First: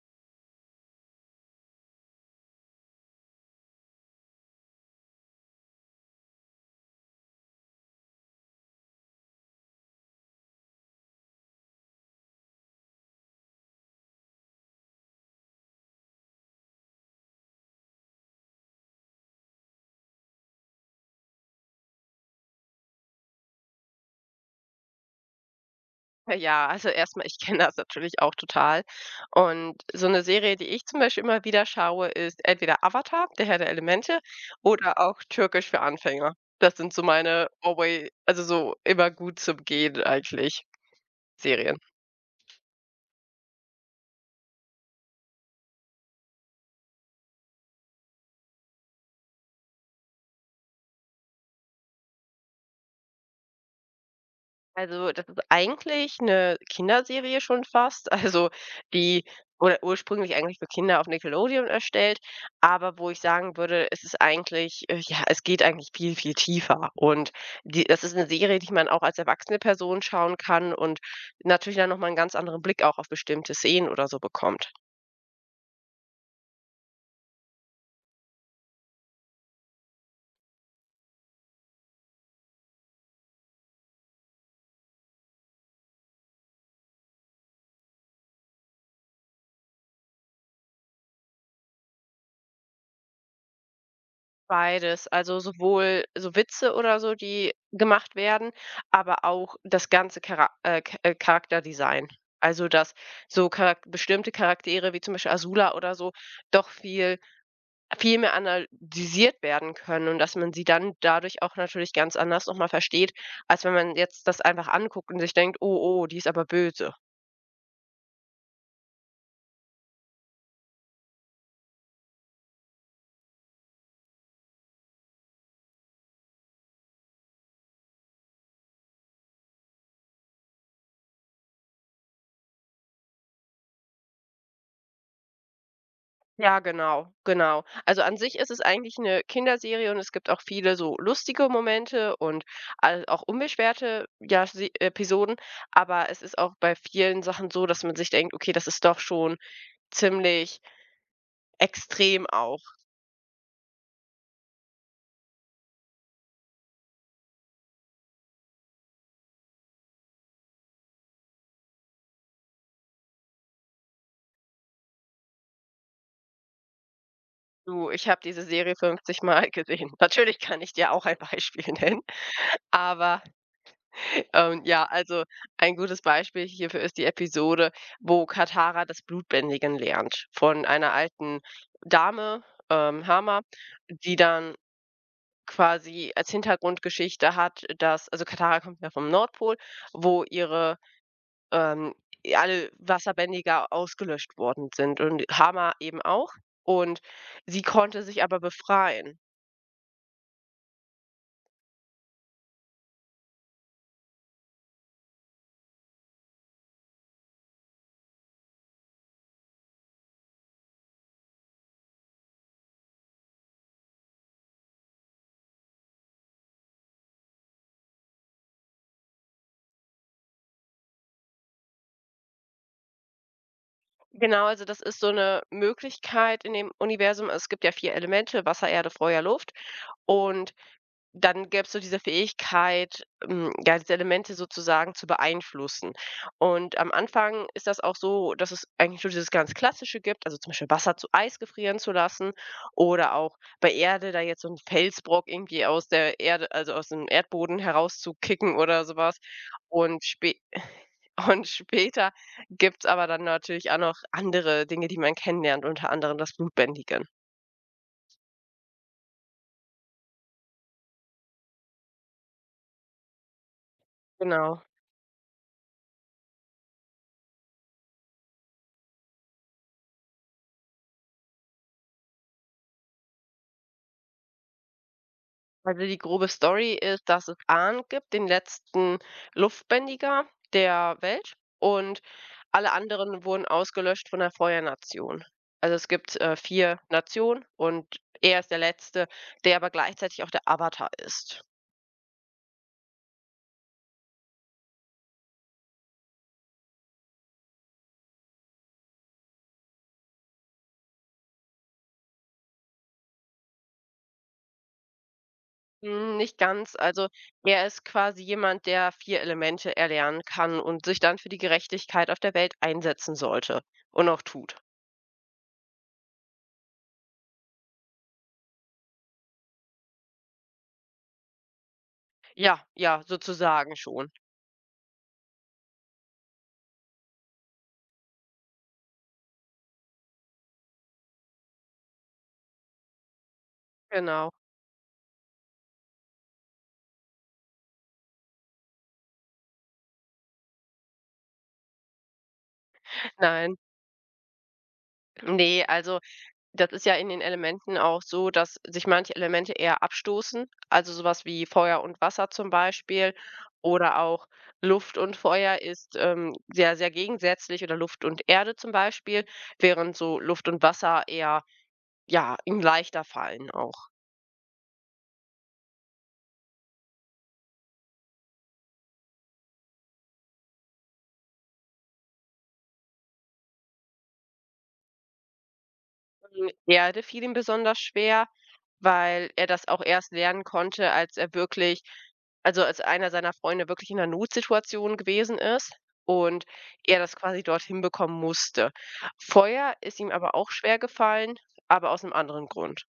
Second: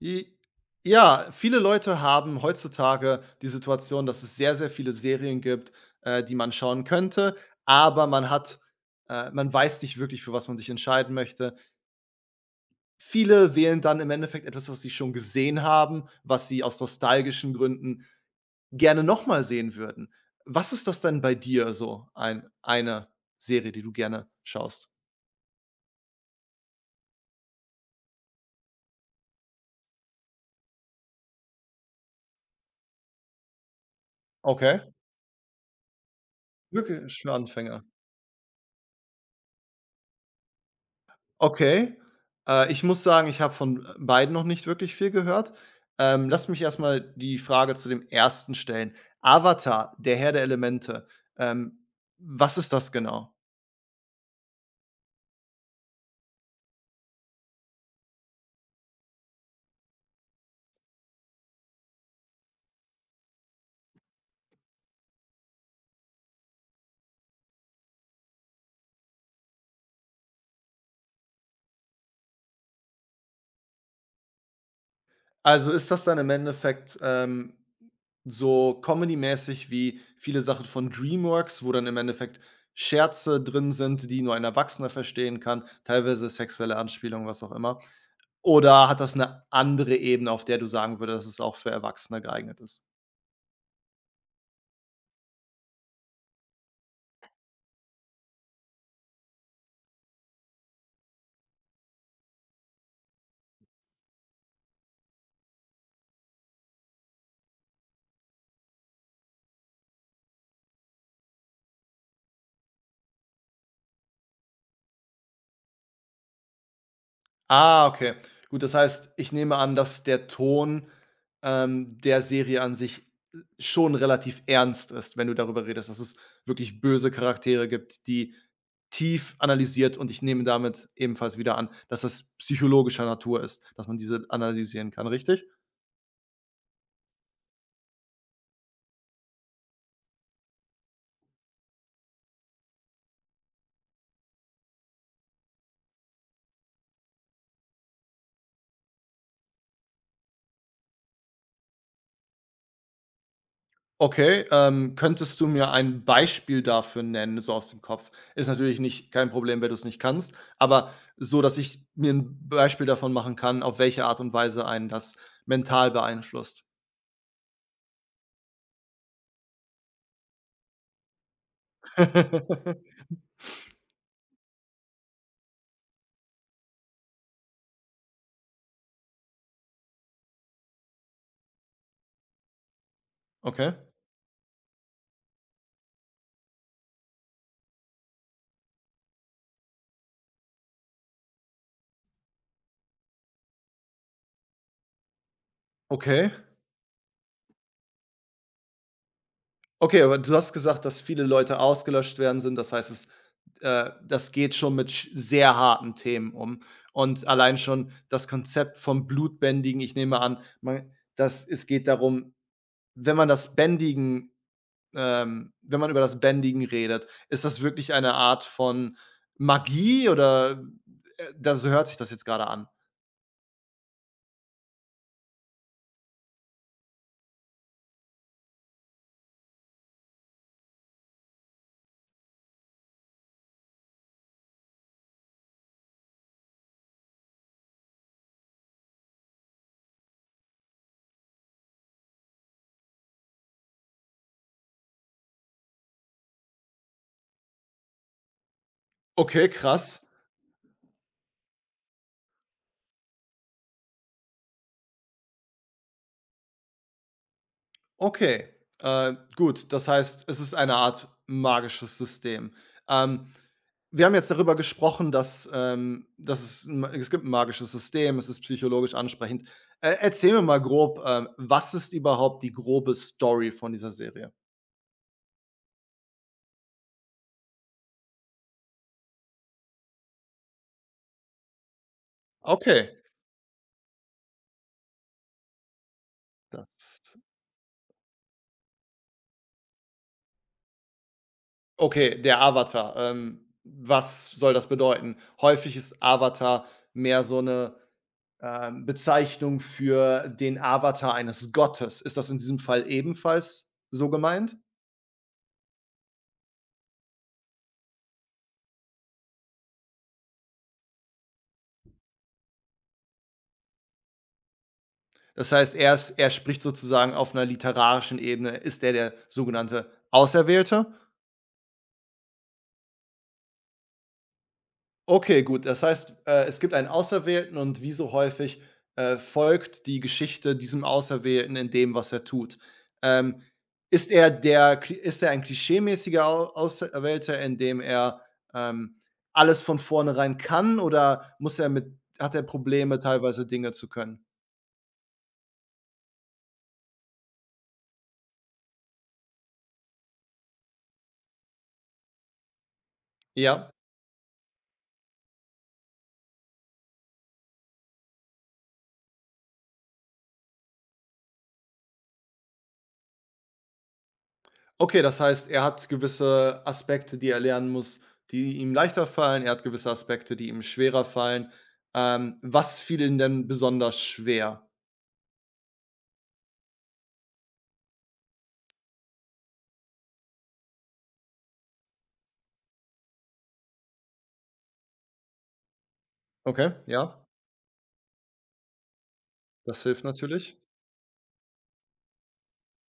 J ja, viele Leute haben heutzutage die Situation, dass es sehr, sehr viele Serien gibt, die man schauen könnte, aber man hat man weiß nicht wirklich, für was man sich entscheiden möchte. Viele wählen dann im Endeffekt etwas, was sie schon gesehen haben, was sie aus nostalgischen Gründen gerne noch mal sehen würden. Was ist das denn bei dir so eine Serie, die du gerne schaust? Ja, also erstmal ich kenne das natürlich auch total. Und so eine Serie, die ich zum Beispiel immer wieder schaue, ist entweder Avatar, der Herr der Elemente Okay, oder auch Türkisch für Anfänger. Das sind so wirklich für meine Anfänger. Alway also so immer gut zum Gehen eigentlich Serien. Okay. Ich muss sagen, ich habe von, beiden noch nicht wirklich viel gehört. Lass mich erst mal die Frage zu dem ersten stellen. Avatar, der Herr der Elemente, ähm, was ist das genau? Also, das ist eigentlich eine Kinderserie schon fast. Also, die wurde ursprünglich eigentlich für Kinder auf Nickelodeon erstellt, aber wo ich sagen würde, es ist eigentlich ja, es geht eigentlich viel, viel tiefer. Und die das ist eine Serie, die man auch als erwachsene Person schauen kann und natürlich dann noch mal 'n ganz anderen Blick auch auf bestimmte Szenen oder so bekommt. Also, ist das dann im Endeffekt, so comedy-mäßig wie viele Sachen von Dreamworks, wo dann im Endeffekt Scherze drin sind, die nur ein Erwachsener verstehen kann, teilweise sexuelle Anspielungen, was auch immer? Oder hat das eine andere Ebene, auf der du sagen würdest, dass es auch für Erwachsene geeignet ist? Beides, also sowohl so Witze oder so, die gemacht werden, aber auch das ganze Charakterdesign. Also, dass so Charak bestimmte Charaktere wie zum Beispiel Azula oder so doch viel viel mehr analysiert werden können und dass man sie dann dadurch auch natürlich ganz anders nochmal versteht, als wenn man jetzt das einfach anguckt und sich denkt: „Oh, oh, die ist aber böse.“ Ah, okay. Gut, das heißt, ich nehme an, dass der Ton, der Serie an sich schon relativ ernst ist, wenn du darüber redest, dass es wirklich böse Charaktere gibt, die tief analysiert und ich nehme damit ebenfalls wieder an, dass das psychologischer Natur ist, dass man diese analysieren kann, richtig? Ja, genau, genau. Also, an sich ist es eigentlich eine Kinderserie und es gibt auch viele so lustige Momente und all auch unbeschwerte, ja, se Episoden, aber es ist auch bei vielen Sachen so, dass man sich denkt: „Okay, das ist doch schon ziemlich extrem auch.“ Okay, könntest du mir ein Beispiel dafür nennen, so aus dem Kopf? Ist natürlich nicht kein Problem, wenn du es nicht kannst, aber so, dass ich mir ein Beispiel davon machen kann, auf welche Art und Weise einen das mental beeinflusst. Du, ich habe diese Serie 50 Mal gesehen. Natürlich kann ich dir auch ein Beispiel nennen, aber ja, also ein gutes Beispiel hierfür ist die Episode, wo Katara das Blutbändigen lernt von einer alten Dame, Hama, Okay, die dann quasi als Hintergrundgeschichte hat, dass also Katara kommt ja vom Nordpol, wo ihre ähm, alle Wasserbändiger ausgelöscht worden sind und Hama eben auch. okay. Und sie konnte sich aber befreien. Okay, aber du hast gesagt, dass viele Leute ausgelöscht werden sind. Das heißt, es das geht schon mit sch sehr harten Themen um. Und allein schon das Konzept vom Blutbändigen, ich nehme an, man das es geht darum, wenn man das Bändigen. Wenn man über das Bändigen redet, ist das wirklich eine Art von Magie oder, da so hört sich das jetzt gerade an. Genau, also das ist so eine Möglichkeit in dem Universum. Es gibt ja vier Elemente, Wasser, Erde, Feuer, Luft. Und dann gäbe es so diese Fähigkeit, ja, diese Elemente sozusagen zu beeinflussen. Und am Anfang ist das auch so, dass es eigentlich nur dieses ganz Klassische gibt, also zum Beispiel Wasser zu Eis gefrieren zu lassen oder auch bei Erde da jetzt so 'n Felsbrock irgendwie aus der Erde also aus dem Erdboden herauszukicken oder sowas. Okay, krass. Und spä und später gibt's aber dann natürlich auch noch andere Dinge, die man kennenlernt, unter anderem das Blutbändigen. Okay, gut, das heißt, es ist eine Art magisches System. Ähm, Wir haben jetzt darüber Genau. gesprochen, dass, dass es gibt ein magisches System, es ist psychologisch ansprechend. Erzähl mir mal grob, was ist überhaupt die grobe Story von dieser Serie? Also, die grobe Story ist, dass es Ahn gibt, den letzten Luftbändiger der Welt, und alle Okay, anderen wurden ausgelöscht von der Feuernation. Also, es gibt, vier das Nationen und er ist der Letzte, der aber gleichzeitig auch der Avatar ist. Okay, der Avatar. Was soll das bedeuten? Häufig ist Avatar mehr so eine Bezeichnung für den Avatar eines Gottes. Ist das in diesem Fall ebenfalls so gemeint? Nicht ganz. Also, er ist quasi jemand, der 4 Elemente erlernen kann und sich dann für die Gerechtigkeit auf der Welt einsetzen sollte und auch tut. Das heißt, er spricht sozusagen auf einer literarischen Ebene ist er der sogenannte Auserwählte. Ja, ja, sozusagen schon. Okay, gut. Das heißt, es gibt einen Auserwählten und wie so häufig, folgt die Geschichte diesem Auserwählten in dem, was er tut. Ähm, Genau. Ist er ein klischeemäßiger Au Auserwählter, in dem er, ähm, alles von vornherein kann oder muss er mit hat er Probleme, teilweise Nein, Dinge zu können? nee, also das ist ja in den Elementen auch so, dass sich manche Elemente eher abstoßen, also sowas wie Feuer und Wasser zum Beispiel Ja. oder auch Luft und Feuer ist, sehr, sehr gegensätzlich oder Luft und Erde zum Beispiel, während so Luft und Wasser eher, ja, in leichter fallen auch. Okay, das heißt, er hat gewisse Aspekte, die er lernen muss, die ihm leichter fallen. Er hat gewisse Aspekte, die ihm schwerer fallen. Was fiel ihm denn besonders schwer? Erde fiel ihm besonders schwer, weil er das auch erst lernen konnte, als er wirklich also als einer seiner Freunde wirklich in einer Notsituation gewesen ist und Okay, er das ja, quasi dort hinbekommen musste. Feuer das ist hilft ihm aber auch natürlich. schwer gefallen, aber aus einem anderen Grund.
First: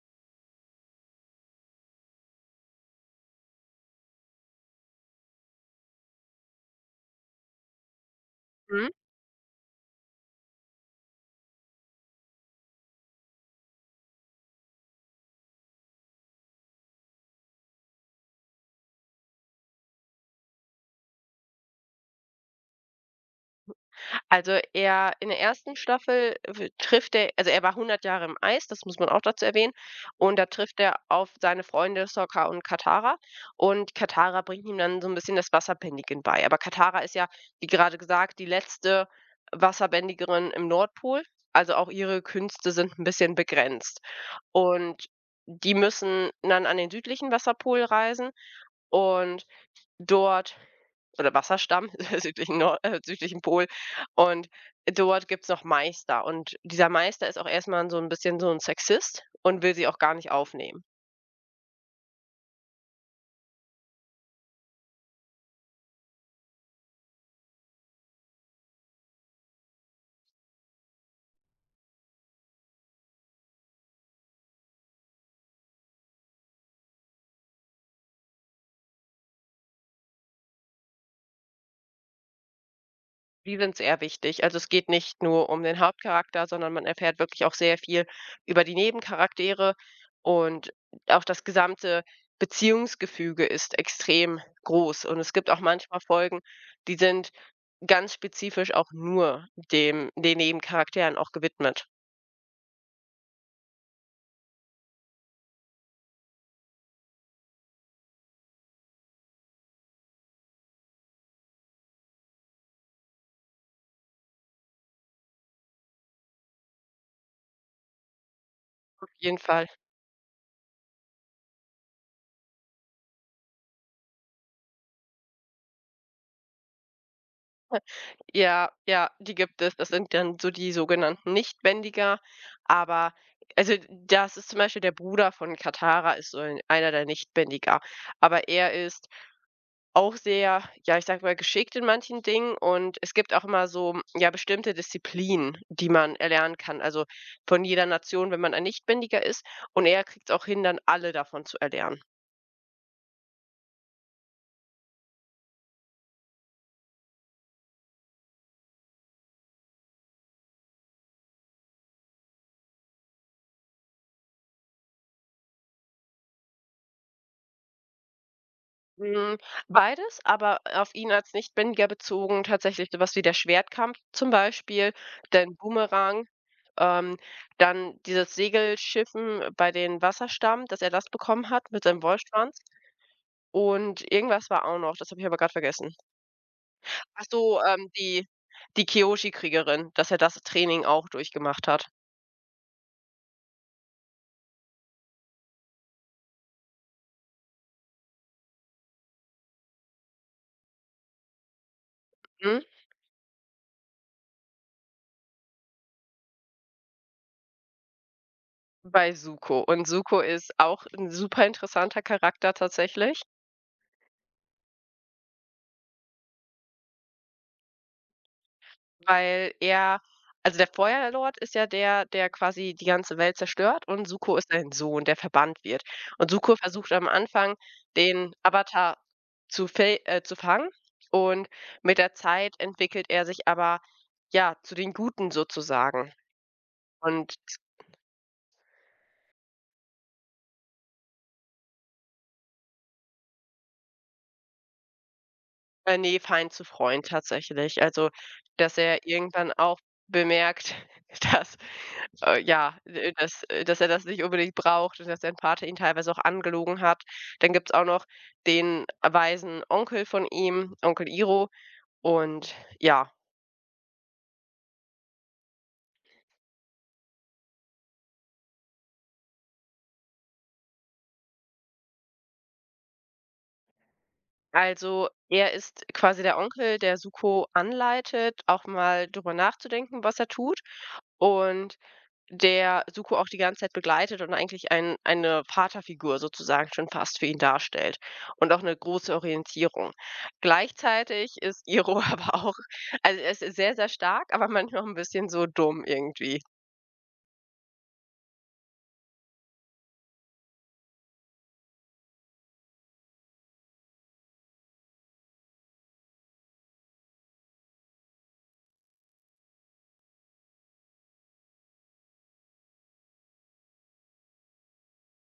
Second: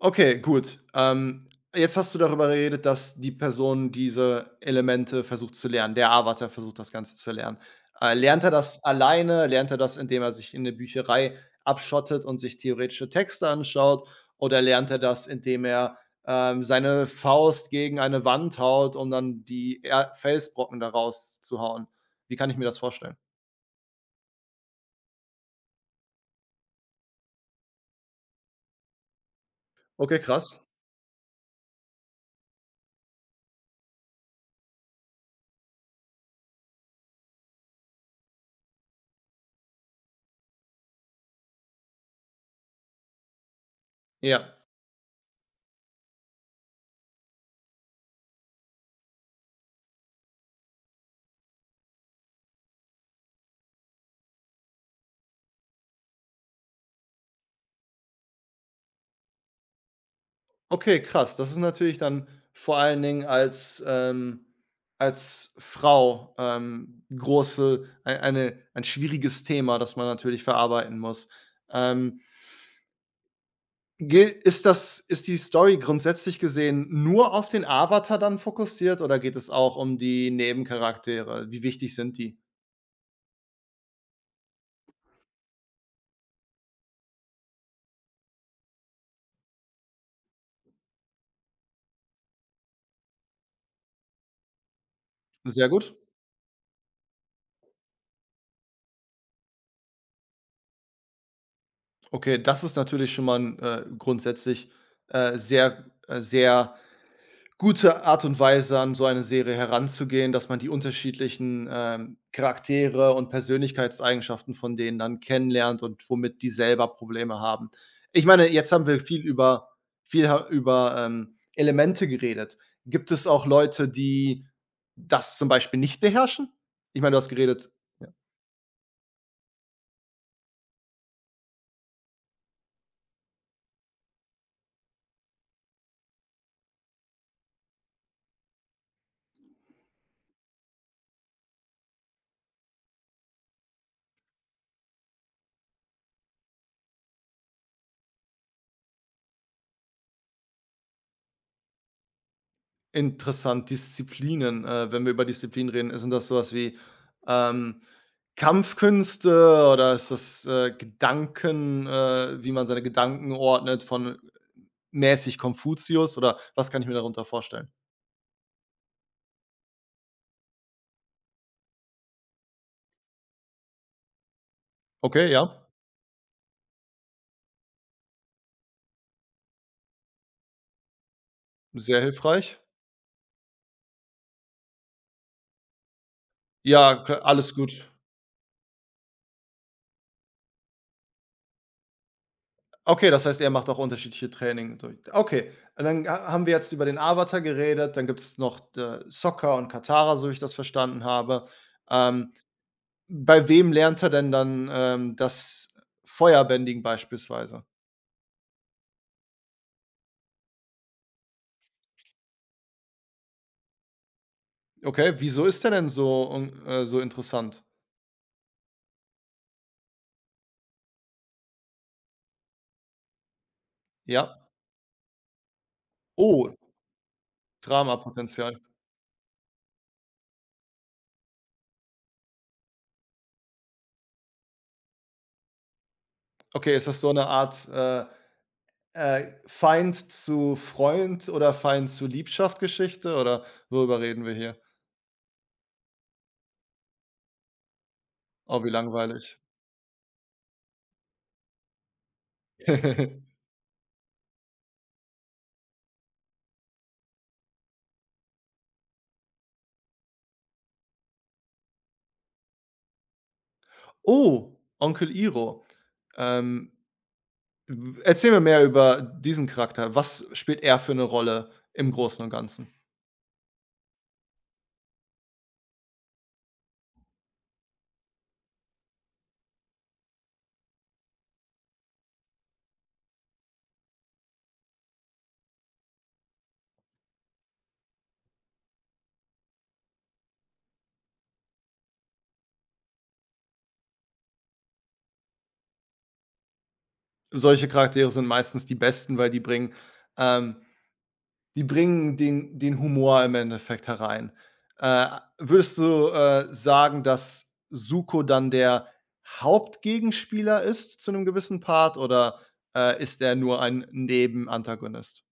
Okay, gut. Jetzt hast du darüber geredet, dass die Person diese Elemente versucht zu lernen. Der Avatar versucht, das Ganze zu lernen. Lernt er das Mhm. alleine? Lernt er das, indem er sich in 'ne Bücherei abschottet und sich theoretische Texte anschaut? Oder lernt er das, indem er, seine Faust gegen eine Wand haut, um dann die er Felsbrocken daraus zu hauen? Wie kann ich mir das vorstellen? Also, er in der ersten Staffel w trifft er also, er war 100 Jahre im Eis, das muss man auch dazu erwähnen. Okay, Und da krass. trifft er auf seine Freunde Sokka und Katara. Und Katara bringt ihm dann so ein bisschen das Wasserbändigen bei. Aber Katara ist ja, wie gerade gesagt, die letzte Wasserbändigerin im Nordpol. Also, auch ihre Künste sind ein bisschen begrenzt. Ja. Und die müssen dann an den südlichen Wasserpol reisen und dort oder Wasserstamm südlichen Nor südlichen Pol. Und dort gibt es noch Meister. Und dieser Meister ist auch erstmal so ein bisschen so ein Sexist und will sie auch gar nicht aufnehmen. Okay, krass. Das ist natürlich dann vor allen Dingen als, als Frau, große ei eine ein schwieriges Thema, das man natürlich verarbeiten muss. Ähm, gel ist das ist die Story grundsätzlich gesehen nur auf den Avatar dann fokussiert oder geht es auch um die Nebencharaktere? Wie wichtig sind die? Die sind sehr wichtig. Also, es geht nicht nur um den Hauptcharakter, sondern man erfährt wirklich auch sehr viel über die Nebencharaktere und auch das gesamte Beziehungsgefüge ist extrem groß. Und es gibt auch Sehr gut. manchmal Folgen, die sind ganz spezifisch auch nur dem den Nebencharakteren auch gewidmet. Okay, das ist natürlich schon mal 'n, grundsätzlich, sehr, sehr gute Art und Weise, an so eine Serie heranzugehen, dass man die unterschiedlichen, Charaktere und Persönlichkeitseigenschaften von denen dann kennenlernt und womit die selber Probleme haben. Ich meine, jetzt haben wir Auf viel jeden über Fall. viel ha über, Elemente geredet. Gibt es auch Leute, die das zum Beispiel nicht beherrschen? Ich meine, du hast geredet. Ja, ja, die gibt es. Das sind dann so die sogenannten Nichtbändiger. Aber also das ist zum Beispiel der Bruder von Katara ist so einer der Nichtbändiger. Aber er ist auch sehr, ja, ich sag mal, geschickt in manchen Dingen und es gibt auch immer so, ja, bestimmte Disziplinen, die man erlernen kann. Also von jeder Nation, wenn man ein Nichtbändiger ist. Und er kriegt es auch hin, dann alle davon zu erlernen. Interessant, Disziplinen. Wenn wir über Disziplinen reden, sind das sowas wie, ähm, Kampfkünste oder ist das, Gedanken wie man seine Gedanken ordnet von mäßig Konfuzius oder was kann ich mir darunter vorstellen? Hm, beides, aber auf ihn als Nichtbändiger bezogen tatsächlich so was wie der Schwertkampf zum Beispiel, Okay, den ja, Boomerang, ähm, dann dieses Segelschiffen bei den Wasserstamm, dass er das bekommen hat mit sehr seinem hilfreich. Wollschwanz und irgendwas war auch noch, das habe ich aber gerade vergessen. Ja, k Ach alles so, gut. Die Kyoshi-Kriegerin, dass er das Training auch durchgemacht hat. Okay, das heißt, er macht auch unterschiedliche Training durch. Okay, und dann ha haben wir jetzt über den Avatar geredet, dann gibt es noch, Soccer und Katara, so wie ich das verstanden habe. Ähm, Mhm. Bei wem lernt er denn dann, das Feuerbändigen beispielsweise? Bei Zuko und Zuko ist auch ein super interessanter Charakter tatsächlich. Okay, wieso ist der denn so interessant? Weil er also der Feuerlord ist ja der, der quasi die ganze Welt zerstört und Zuko Ja. ist sein Sohn, der verbannt wird. Und Oh, Zuko versucht am Anfang, den Dramapotenzial. Avatar zu fangen und mit der Zeit entwickelt er sich aber, ja, zu den Guten sozusagen. Okay, ist das so eine Und Art, Feind zu Freund oder Feind zu Liebschaft Geschichte oder worüber reden wir hier? Ne, Feind zu Freund tatsächlich. Also, Oh, wie dass er langweilig. irgendwann auch bemerkt, dass, dass er das nicht unbedingt braucht und dass sein Vater ihn teilweise auch angelogen hat. Dann gibt's auch noch den weisen Onkel von ihm, Onkel Iro. Und ja, Oh, Onkel Iro. Ähm, w erzähl mir mehr über diesen Charakter. Was spielt er für eine Rolle im Großen und Ganzen? also er ist quasi der Onkel, der Zuko anleitet, auch mal drüber nachzudenken, was er tut. Und der Suko auch die ganze Zeit begleitet und eigentlich eine Vaterfigur sozusagen schon fast für ihn darstellt und auch eine große Orientierung. Gleichzeitig ist Iro aber auch also, er ist sehr, sehr stark, aber manchmal auch ein bisschen so dumm irgendwie. Solche Charaktere sind meistens die besten, weil ähm, die bringen den Humor im Endeffekt herein. Äh, Würdest du, sagen, dass Zuko dann der Hauptgegenspieler ist zu einem gewissen Part oder, ist er nur ein Nebenantagonist?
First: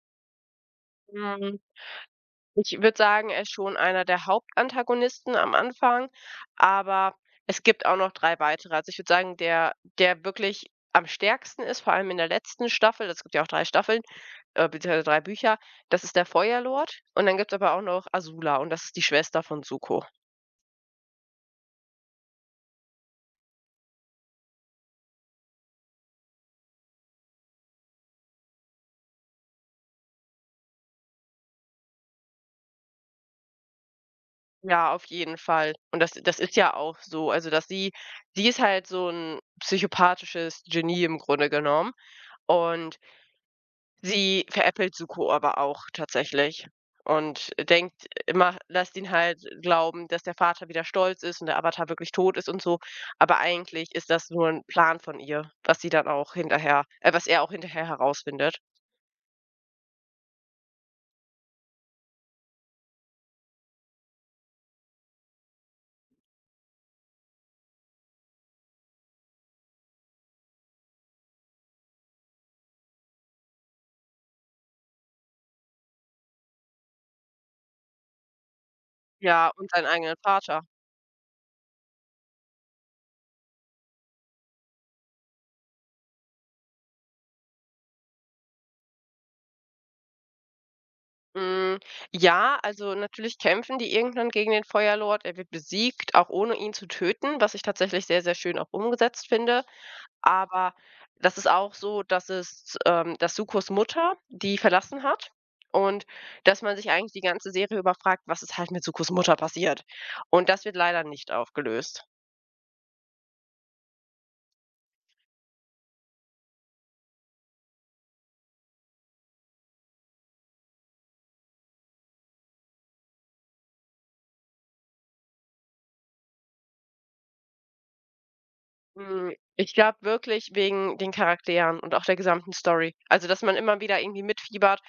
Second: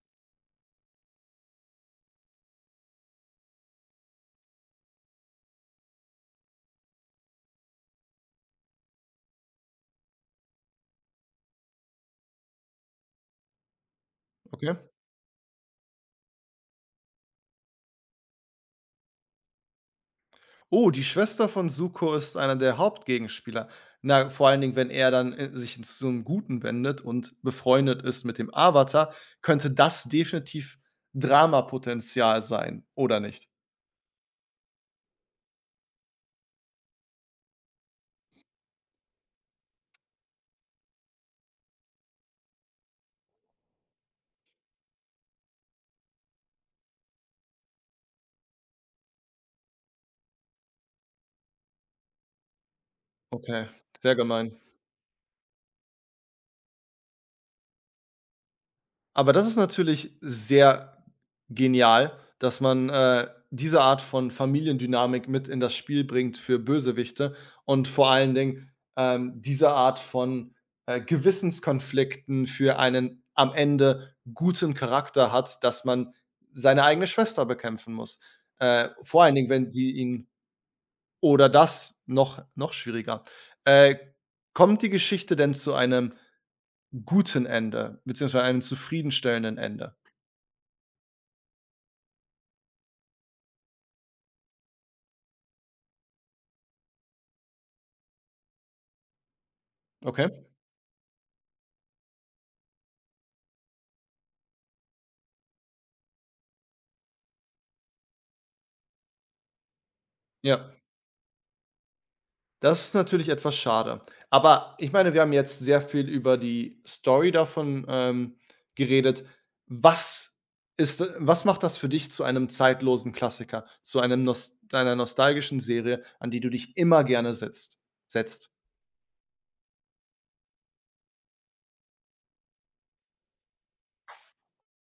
Ich würde sagen, er ist schon einer der Hauptantagonisten am Anfang, aber es gibt auch noch 3 weitere. Also, ich würde sagen, der wirklich am stärksten ist, vor allem in der letzten Staffel, es gibt ja auch 3 Staffeln, Okay. beziehungsweise drei Bücher, das ist der Feuerlord und dann gibt es aber auch noch Azula und das ist die Schwester von Zuko. Oh, die Schwester von Zuko ist einer der Hauptgegenspieler. Na, vor allen Dingen, wenn er dann, sich zu 'nem Guten wendet und befreundet ist mit dem Avatar, könnte das definitiv Dramapotenzial sein, oder nicht? Ja, auf jeden Fall. Und das ist ja auch so, also, dass sie ist halt so ein psychopathisches Genie im Grunde genommen und sie veräppelt Suko aber auch tatsächlich und denkt immer lässt ihn halt glauben, dass der Vater wieder stolz ist und der Avatar wirklich tot ist und so. Aber Okay, eigentlich ist sehr das nur gemein. ein Plan von ihr, was sie dann auch hinterher was er auch hinterher herausfindet. Aber das ist natürlich sehr genial, dass man, diese Art von Familiendynamik mit in das Spiel bringt für Bösewichte und vor allen Dingen, diese Art von, Gewissenskonflikten für einen am Ende guten Charakter hat, dass man seine eigene Schwester bekämpfen muss. Vor allen Dingen, Ja, wenn und seinen die eigenen ihn Vater. oder das noch schwieriger. Äh, Kommt die Geschichte denn zu einem guten Ende beziehungsweise einem zufriedenstellenden Ende? Hm, ja, also natürlich kämpfen die irgendwann gegen den Feuerlord. Er wird besiegt, auch ohne ihn zu töten, was ich tatsächlich sehr, sehr schön auch umgesetzt finde. Okay, Aber das ist auch so, dass es, dass Sukos Mutter die verlassen hat und dass man sich eigentlich die ganze Serie über fragt: „Was ist halt mit Sukos Mutter passiert?“ Und das ja. wird leider nicht aufgelöst. Das ist natürlich etwas schade. Aber ich meine, wir haben jetzt sehr viel über die Story davon, geredet. Was was macht das für dich zu einem zeitlosen Klassiker, zu einem nos einer nostalgischen Serie, an die du dich immer gerne setzt? Ich glaube wirklich wegen den Charakteren und auch der gesamten Story. Also, dass man immer wieder irgendwie mitfiebert.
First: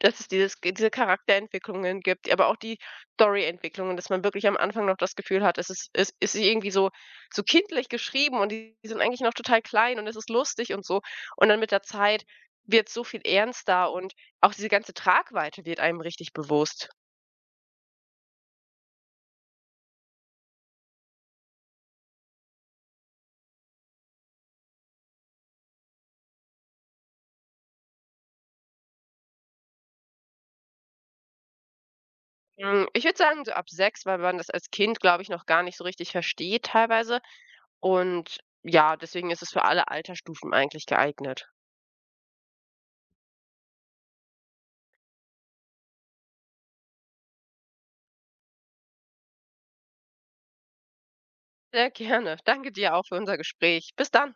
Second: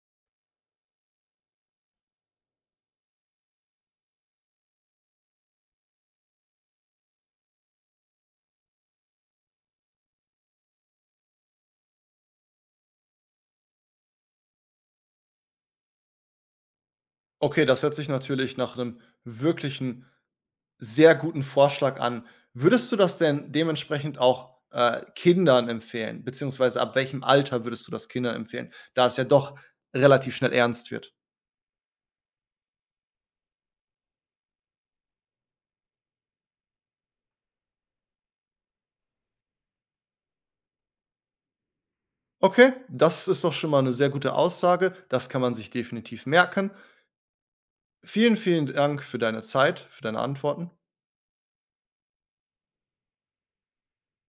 Dass es diese Charakterentwicklungen gibt, aber auch die Storyentwicklungen, dass man wirklich am Anfang noch das Gefühl hat, es ist irgendwie so so kindlich geschrieben und die sind eigentlich noch total klein und es ist lustig und so. Und dann mit der Zeit wird so viel ernster und auch diese ganze Tragweite wird einem richtig bewusst. Okay, das hört sich natürlich nach einem wirklichen sehr guten Vorschlag an. Würdest du das denn dementsprechend auch, Kindern empfehlen, beziehungsweise ab welchem Alter würdest du das Kindern empfehlen, da es ja doch relativ schnell ernst wird? Ich würde sagen, so ab 6, weil man das als Kind, glaube ich, noch gar nicht so richtig versteht teilweise. Und ja, deswegen ist es für alle Altersstufen eigentlich geeignet. Okay, das ist doch schon mal eine sehr gute Aussage. Das kann man sich definitiv merken. Vielen, vielen Dank für deine Zeit, für deine Antworten. Sehr gerne. Danke dir auch für unser Gespräch. Bis dann.